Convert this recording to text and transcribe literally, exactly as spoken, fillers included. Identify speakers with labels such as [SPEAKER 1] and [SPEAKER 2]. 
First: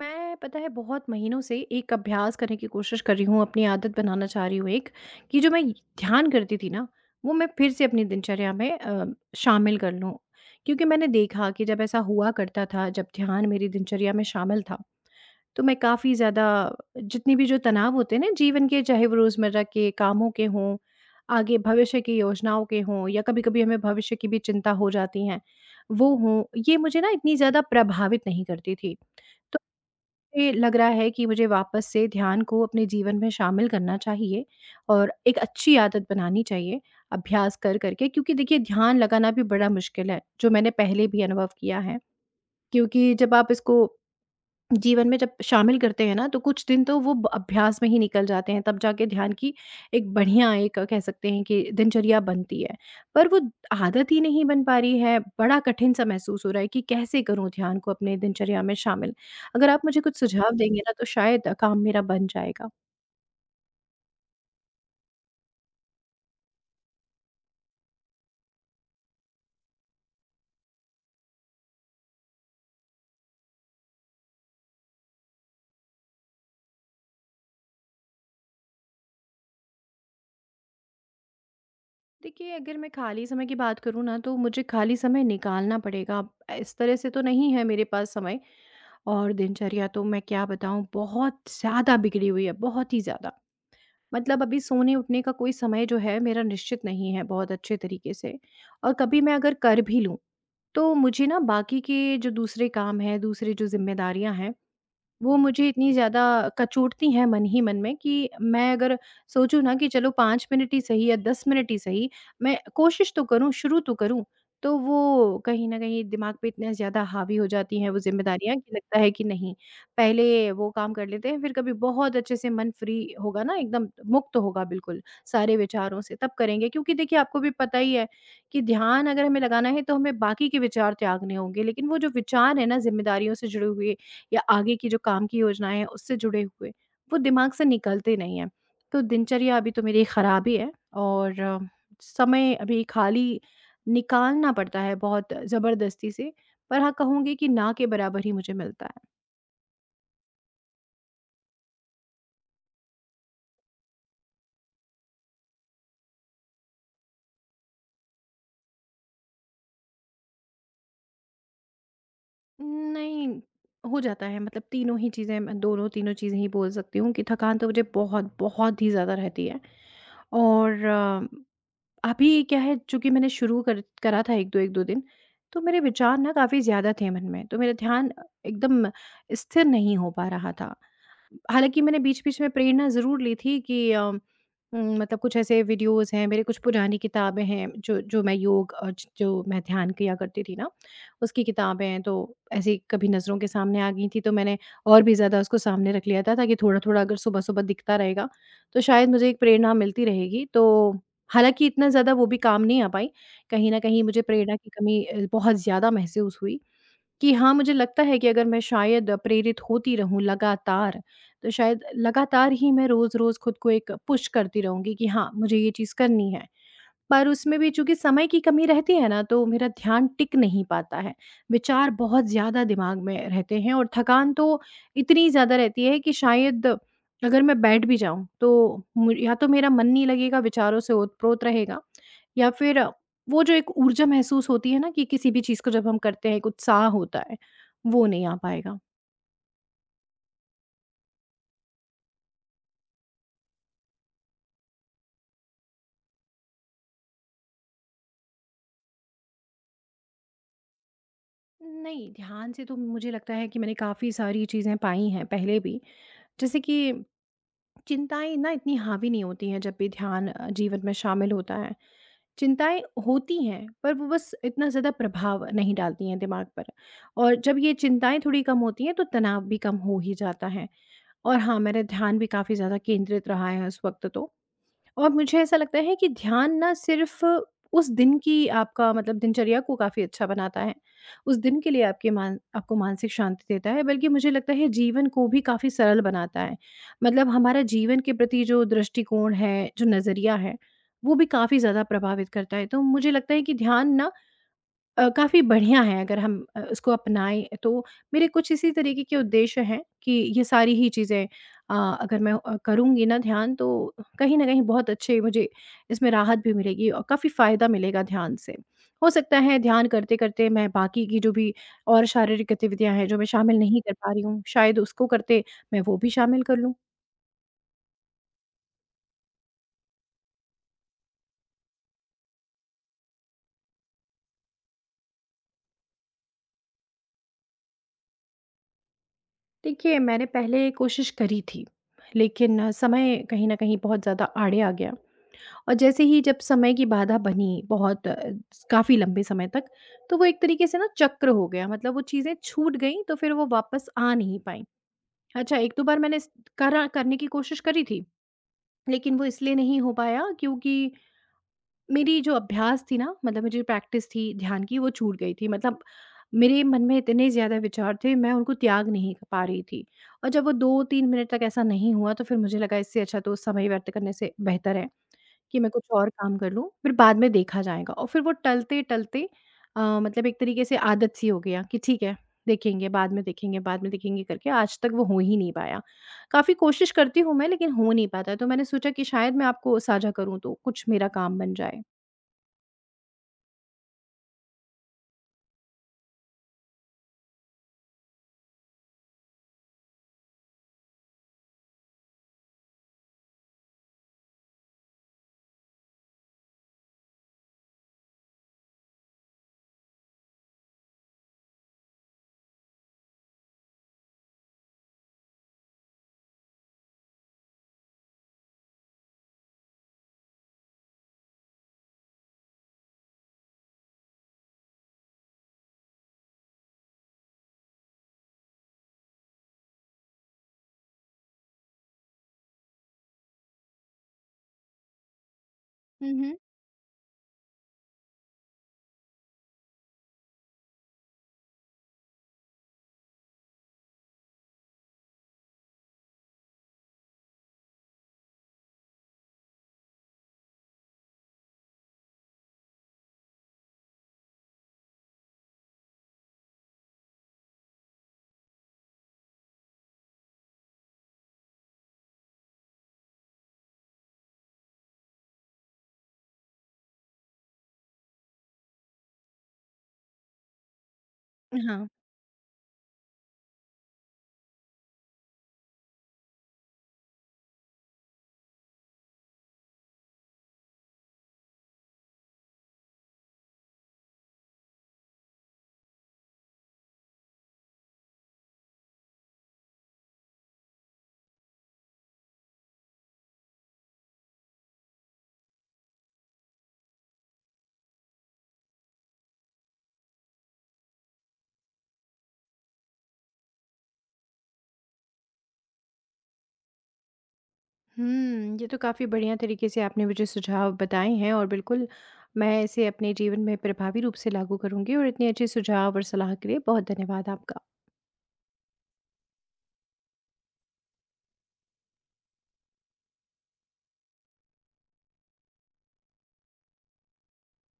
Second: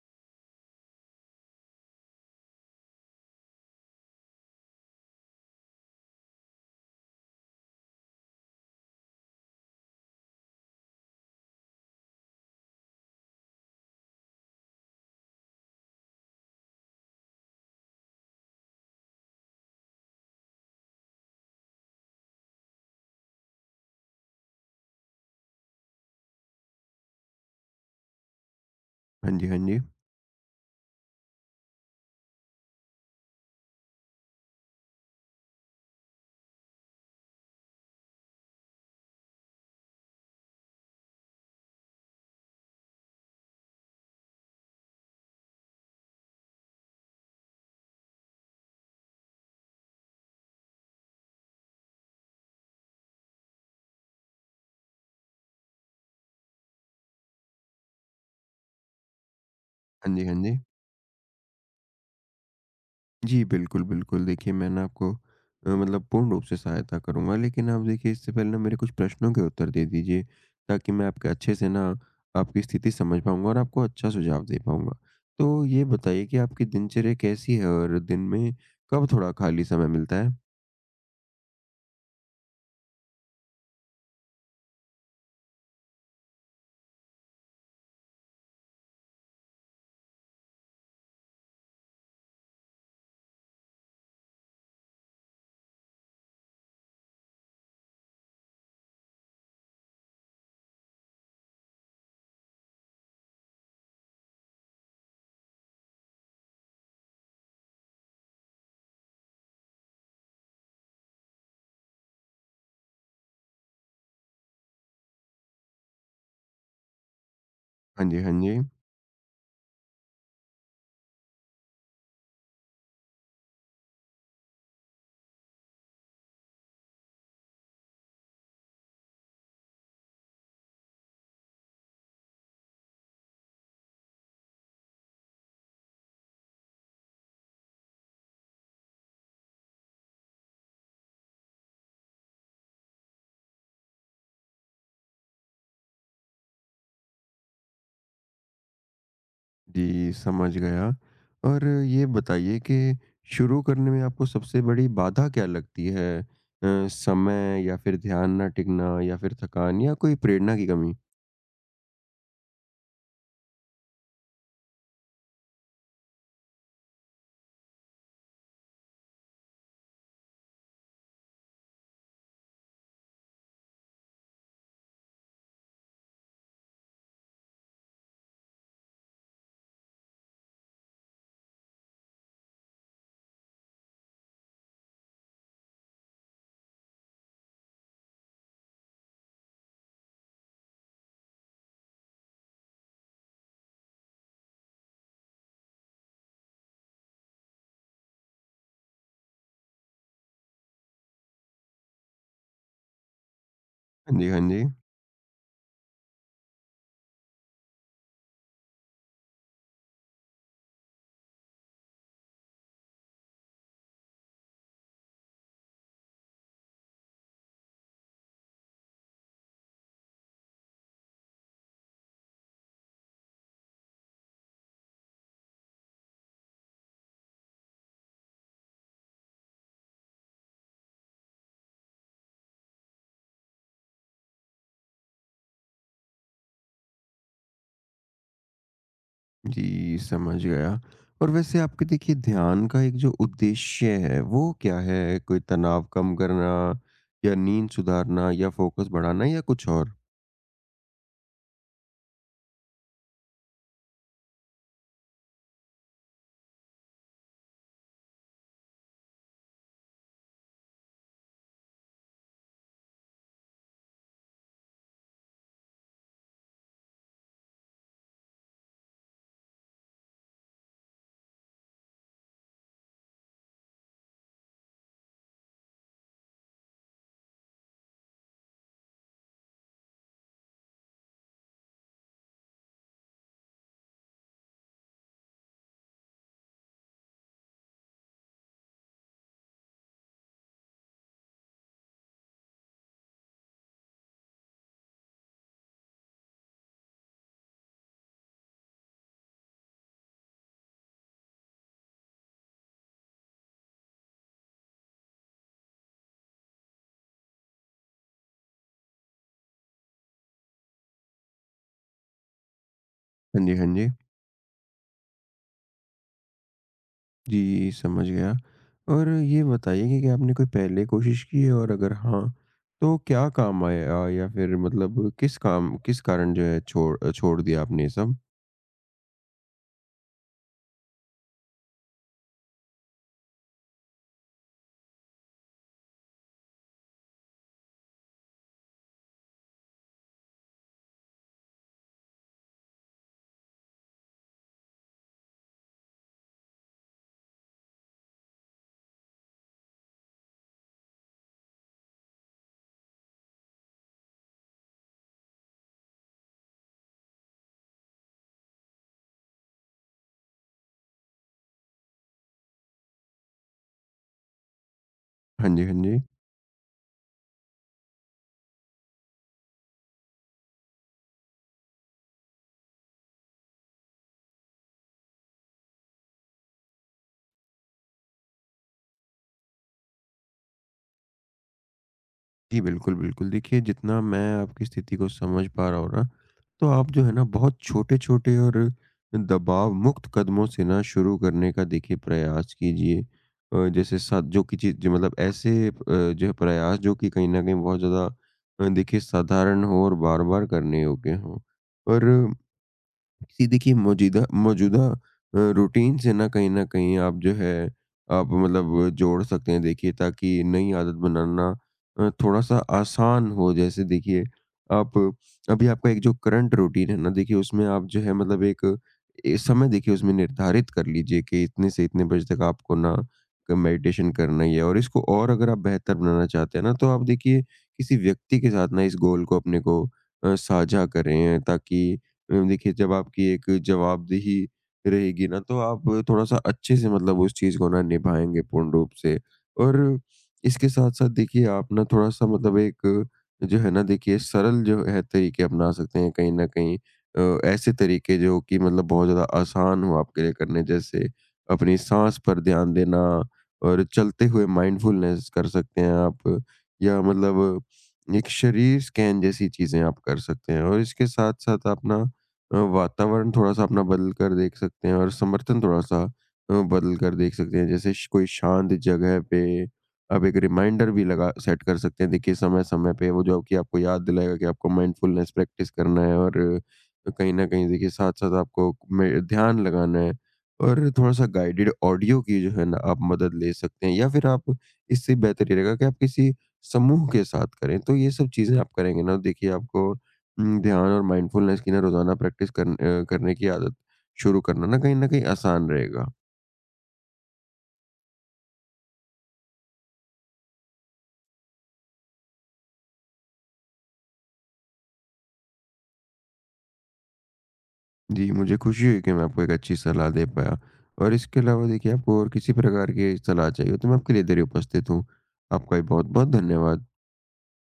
[SPEAKER 1] मैं पता है बहुत महीनों से एक अभ्यास करने की कोशिश कर रही हूँ, अपनी आदत बनाना चाह रही हूँ एक, कि जो मैं ध्यान करती थी ना, वो मैं फिर से अपनी दिनचर्या में अ, शामिल कर लूँ। क्योंकि मैंने देखा कि जब ऐसा हुआ करता था, जब ध्यान मेरी दिनचर्या में शामिल था, तो मैं काफ़ी ज़्यादा जितने भी जो तनाव होते हैं ना जीवन के, चाहे वो रोज़मर्रा के कामों के हों, आगे भविष्य की योजनाओं के हों या कभी-कभी हमें भविष्य की भी चिंता हो जाती हैं, वो हों, ये मुझे ना इतनी ज़्यादा प्रभावित नहीं करती थी। तो
[SPEAKER 2] हाँ जी, हाँ जी।
[SPEAKER 1] मुझे लग रहा है कि मुझे वापस से ध्यान को अपने जीवन में शामिल करना चाहिए और एक अच्छी आदत बनानी चाहिए अभ्यास कर करके, क्योंकि देखिए ध्यान लगाना भी बड़ा मुश्किल है जो मैंने पहले भी अनुभव किया है। क्योंकि जब आप इसको जीवन में जब शामिल करते हैं ना, तो कुछ दिन तो वो ब- अभ्यास में ही निकल जाते हैं, तब जाके ध्यान की एक बढ़िया एक अ, कह सकते हैं कि दिनचर्या बनती है। पर वो आदत ही नहीं बन पा रही है, बड़ा कठिन सा महसूस हो रहा है कि कैसे करूं ध्यान को अपने दिनचर्या में शामिल। अगर आप मुझे
[SPEAKER 2] हाँ
[SPEAKER 1] कुछ
[SPEAKER 2] जी, हाँ
[SPEAKER 1] सुझाव
[SPEAKER 2] जी।
[SPEAKER 1] देंगे ना, तो शायद अ, काम मेरा बन जाएगा।
[SPEAKER 2] जी, बिल्कुल, बिल्कुल। देखिए, मैं ना आपको अ, मतलब पूर्ण रूप से सहायता करूँगा, लेकिन आप देखिए, इससे पहले ना मेरे कुछ प्रश्नों के उत्तर दे दीजिए, ताकि मैं आपके अच्छे से ना आपकी स्थिति समझ पाऊँगा और आपको अच्छा सुझाव दे पाऊँगा। तो ये बताइए कि आपकी दिनचर्या कैसी है और दिन में कब थोड़ा खाली समय मिलता है?
[SPEAKER 1] देखिए अगर मैं खाली समय की बात करूँ ना, तो मुझे खाली समय निकालना पड़ेगा। इस तरह से तो नहीं है मेरे पास समय। और दिनचर्या तो मैं क्या बताऊँ, बहुत ज़्यादा बिगड़ी हुई है, बहुत ही ज़्यादा। मतलब अभी सोने-उठने का कोई समय जो है मेरा निश्चित नहीं है बहुत अच्छे तरीके से। और कभी मैं अगर कर भी लूँ, तो मुझे ना बाकी के जो दूसरे काम हैं, दूसरी जो ज़िम्मेदारियाँ हैं, वो मुझे इतनी ज़्यादा कचोटती हैं मन ही मन में कि मैं अगर सोचूँ ना कि चलो पाँच मिनट ही सही या दस मिनट ही सही, मैं कोशिश तो करूँ, शुरू तो करूँ, तो वो कहीं न कहीं दिमाग पे इतना ज़्यादा हावी हो जाती हैं वो
[SPEAKER 2] हाँ जी, हाँ
[SPEAKER 1] ज़िम्मेदारियाँ
[SPEAKER 2] जी।
[SPEAKER 1] कि लगता है कि नहीं, पहले वो काम कर लेते हैं, फिर कभी बहुत अच्छे से मन फ्री होगा ना एकदम, मुक्त होगा बिल्कुल सारे विचारों से, तब करेंगे। क्योंकि देखिए आपको भी पता ही है कि ध्यान अगर हमें लगाना है तो हमें बाकी के विचार त्यागने होंगे, लेकिन वो जो विचार हैं ना ज़िम्मेदारियों से जुड़े हुए या आगे की जो काम की योजनाएँ हैं उससे जुड़े हुए, वो दिमाग से निकलते नहीं हैं। तो दिनचर्या अभी तो मेरी खराब ही है और अ, समय अभी खाली निकालना पड़ता है बहुत ज़बरदस्ती से, पर हाँ कहूँगी कि ना के बराबर ही मुझे मिलता है।
[SPEAKER 2] जी, समझ गया। और ये बताइए कि शुरू करने में आपको सबसे बड़ी बाधा क्या लगती है? अ, समय, या फिर ध्यान ना टिकना, या फिर थकान, या कोई प्रेरणा की कमी?
[SPEAKER 1] नहीं, हो जाता है, मतलब तीनों ही चीज़ें, मैं दोनों तीनों चीज़ें ही बोल सकती हूँ कि थकान तो मुझे बहुत, बहुत ही ज़्यादा रहती है। और अभी क्या है, चूँकि मैंने शुरू कर करा था एक-दो एक-दो दिन, तो मेरे विचार ना काफ़ी ज़्यादा थे मन में, तो मेरा ध्यान एकदम स्थिर नहीं हो पा रहा था। हालाँकि मैंने बीच-बीच में प्रेरणा ज़रूर ली थी कि अ, उम, मतलब कुछ ऐसे वीडियोज़ हैं, मेरे कुछ पुरानी किताबें हैं, जो जो मैं योग अ, ज जो मैं ध्यान किया करती थी ना, उसकी किताबें हैं, तो ऐसे ही कभी नज़रों के सामने आ गई थी, तो मैंने और भी ज़्यादा उसको सामने रख लिया था, ताकि थोड़ा-थोड़ा अगर सुबह-सुबह दिखता रहेगा, तो शायद मुझे एक प्रेरणा मिलती रहेगी। तो हालाँकि इतना ज़्यादा वो भी काम नहीं आ पाई, कहीं न कहीं
[SPEAKER 2] हाँ
[SPEAKER 1] मुझे
[SPEAKER 2] जी, हाँ
[SPEAKER 1] प्रेरणा
[SPEAKER 2] जी।
[SPEAKER 1] की कमी अ, बहुत ज़्यादा महसूस हुई। कि हाँ, मुझे लगता है कि अगर मैं शायद प्रेरित होती रहूँ लगातार, तो शायद लगातार ही मैं रोज़-रोज़ खुद को एक पुश करती रहूँगी कि हाँ, मुझे ये चीज़ करनी है। पर उसमें भी चूँकि समय की कमी रहती है ना, तो मेरा ध्यान टिक नहीं पाता है। विचार बहुत ज़्यादा दिमाग में रहते हैं और थकान तो इतनी ज़्यादा रहती है कि शायद अगर मैं बैठ भी जाऊँ, तो मु या तो मेरा मन नहीं लगेगा, विचारों से ओत-प्रोत रहेगा, या फिर अ, वो जो एक ऊर्जा महसूस होती है ना कि किसी भी चीज़ को जब हम करते हैं, एक उत्साह होता है, वो नहीं आ पाएगा।
[SPEAKER 2] जी, समझ गया। और वैसे आपके, देखिए, ध्यान का एक जो उद्देश्य है, वो क्या है? कोई तनाव कम करना, या नींद सुधारना, या फ़ोकस बढ़ाना, या कुछ और?
[SPEAKER 1] नहीं, ध्यान से तो मुझे लगता है कि मैंने काफ़ी सारी चीज़ें पाई हैं पहले भी। जैसे कि चिंताएँ ना इतनी हावी नहीं होती हैं जब भी ध्यान अ, जीवन में शामिल होता है। चिंताएँ होती हैं, पर वो बस इतना ज़्यादा प्रभाव नहीं डालती हैं दिमाग पर, और जब ये चिंताएँ थोड़ी कम होती हैं, तो तनाव भी कम हो ही जाता है। और हाँ, मेरा ध्यान भी काफ़ी ज़्यादा केंद्रित रहा है उस वक़्त तो। और मुझे ऐसा लगता है कि ध्यान ना सिर्फ उस दिन की आपका मतलब दिनचर्या को काफ़ी अच्छा बनाता है, उस दिन के लिए आपके मान आपको मानसिक शांति देता है, बल्कि मुझे लगता है जीवन को भी काफ़ी सरल बनाता है। मतलब हमारा जीवन के प्रति जो दृष्टिकोण है, जो नज़रिया है, वो भी काफ़ी ज़्यादा प्रभावित करता है। तो मुझे लगता है कि ध्यान ना अ, काफ़ी बढ़िया है अगर हम अ, उसको अपनाएँ तो। मेरे कुछ इसी तरीके के उद्देश्य हैं कि ये सारी ही चीज़ें अ, अगर मैं अ, करूँगी ना ध्यान, तो कहीं न कहीं बहुत अच्छे मुझे इसमें राहत भी मिलेगी और काफ़ी फ़ायदा मिलेगा ध्यान से। हो सकता है ध्यान करते-करते मैं बाकी की जो भी और शारीरिक गतिविधियाँ हैं जो मैं
[SPEAKER 2] हाँ जी,
[SPEAKER 1] शामिल
[SPEAKER 2] हाँ
[SPEAKER 1] नहीं
[SPEAKER 2] जी।
[SPEAKER 1] कर पा रही हूँ, शायद उसको करते मैं वो भी शामिल कर लूँ।
[SPEAKER 2] जी, समझ गया। और ये बताइए कि क्या आपने कोई पहले कोशिश की है, और अगर हाँ, तो क्या काम आया, या फिर मतलब किस काम, किस कारण जो है छोड़ अ, छोड़ दिया आपने ये सब?
[SPEAKER 1] देखिए मैंने पहले कोशिश करी थी, लेकिन अ, समय कहीं न कहीं बहुत ज़्यादा आड़े आ गया, और जैसे ही जब समय की बाधा बनी बहुत अ, काफ़ी लंबे समय तक, तो वो एक तरीके से ना चक्र हो गया, मतलब वो चीज़ें छूट गईं, तो फिर वो वापस आ नहीं पाईं। अच्छा एक-दो बार मैंने स करा करने की कोशिश करी थी, लेकिन वो इसलिए नहीं हो पाया क्योंकि मेरी जो अभ्यास थी ना मतलब मेरी जो प्रैक्टिस थी ध्यान की, वो छूट गई थी। मतलब मेरे मन में इतने ज़्यादा विचार थे, मैं उनको त्याग नहीं क पा रही थी, और जब वो दो-तीन मिनट तक ऐसा नहीं हुआ, तो फिर मुझे लगा इससे अच्छा तो समय व्यर्थ करने से बेहतर है
[SPEAKER 2] हाँ
[SPEAKER 1] कि
[SPEAKER 2] जी,
[SPEAKER 1] मैं
[SPEAKER 2] हाँ
[SPEAKER 1] कुछ
[SPEAKER 2] जी।
[SPEAKER 1] और काम कर लूँ, फिर बाद में देखा जाएगा, और फिर वो टलते-टलते अ, मतलब एक तरीके से आदत सी हो गया कि ठीक है, देखेंगे, बाद में देखेंगे, बाद में देखेंगे करके आज तक वो हो ही नहीं पाया। काफ़ी कोशिश करती हूँ मैं, लेकिन हो नहीं पाता, तो मैंने सोचा कि शायद मैं आपको साझा करूँ तो कुछ मेरा काम बन जाए।
[SPEAKER 2] जी, बिल्कुल, बिल्कुल। देखिए, जितना मैं आपकी स्थिति को समझ पा रहा हूँ ना, तो आप जो है ना बहुत छोटे-छोटे और दबाव मुक्त कदमों से ना शुरू करने का, देखिए, प्रयास कीजिए। अ, जैसे साथ जो कि चीज़ जो मतलब ऐसे, अ, जो है प्रयास जो कि कहीं न कहीं बहुत ज़्यादा अ, देखिए साधारण हो और बार-बार करने योग्य हों। और किसी देखिए मौजूदा मौजूदा अ, रूटीन से ना कहीं न कहीं आप जो है, आप मतलब जोड़ सकते हैं, देखिए, ताकि नई आदत बनाना अ, थोड़ा-सा आसान हो। जैसे देखिए, आप अभी, आपका एक जो करंट रूटीन है ना, देखिए, उसमें आप जो है मतलब एक ए, समय, देखिए, उसमें निर्धारित कर लीजिए कि इतने से इतने बजे तक आपको ना क मेडिटेशन करना ही है। और इसको और अगर आप बेहतर
[SPEAKER 1] हुँ,
[SPEAKER 2] बनाना
[SPEAKER 1] हुँ।
[SPEAKER 2] चाहते हैं ना, तो आप देखिए किसी व्यक्ति के साथ ना इस गोल को अपने को अ, साझा करें, ताकि अ, देखिए, जब आपकी एक जवाबदेही रहेगी ना, तो आप थोड़ा सा अच्छे से मतलब उस चीज़ को ना निभाएँगे पूर्ण रूप से। और इसके साथ-साथ देखिए, आप ना थोड़ा-सा मतलब एक जो है ना, देखिए, सरल जो है तरीके अपना सकते हैं कहीं न कहीं। अ, ऐसे तरीके जो कि मतलब बहुत ज़्यादा आसान हो आपके लिए करने, जैसे अपनी साँस पर ध्यान देना और चलते हुए माइंडफुलनेस कर सकते हैं आप, या मतलब एक शरीर स्कैन जैसी चीज़ें आप कर सकते हैं। और इसके साथ-साथ आप
[SPEAKER 1] हाँ।
[SPEAKER 2] ना अ, वातावरण थोड़ा-सा अपना बदल कर देख सकते हैं, और समर्थन थोड़ा-सा अ, बदल कर देख सकते हैं। जैसे श कोई शांत जगह पे आप एक रिमाइंडर भी लगा, सेट कर सकते हैं, देखिए, समय-समय पे, वो जो कि आपको याद दिलाएगा कि आपको माइंडफुलनेस प्रैक्टिस करना है। और अ, कहीं न कहीं देखिए साथ-साथ आपको में ध्यान लगाना है, और थोड़ा-सा गाइडेड ऑडियो की जो है ना, आप मदद ले सकते हैं, या फिर आप, इससे बेहतर ये रहेगा कि आप किसी समूह के साथ करें। तो ये सब चीज़ें आप करेंगे ना, देखिए, आपको हुँ, ध्यान और माइंडफुलनेस की ना रोज़ाना प्रैक्टिस करन अ, करने की आदत शुरू करना ना कहीं न कहीं आसान रहेगा।
[SPEAKER 1] हुँ, ये तो काफ़ी बढ़िया तरीके से आपने मुझे सुझाव बताए हैं, और बिल्कुल मैं इसे अपने जीवन में प्रभावी रूप से लागू करूँगी, और इतने अच्छे सुझाव और सलाह के लिए बहुत धन्यवाद आपका।
[SPEAKER 2] जी, मुझे खुशी हुई कि मैं आपको एक अच्छी सलाह दे पाया, और इसके अलावा देखिए, आपको और किसी प्रकार की सलाह चाहिए हो, तो मैं आपके लिए इधर ही उपस्थित हूँ। आपका भी बहुत-बहुत धन्यवाद।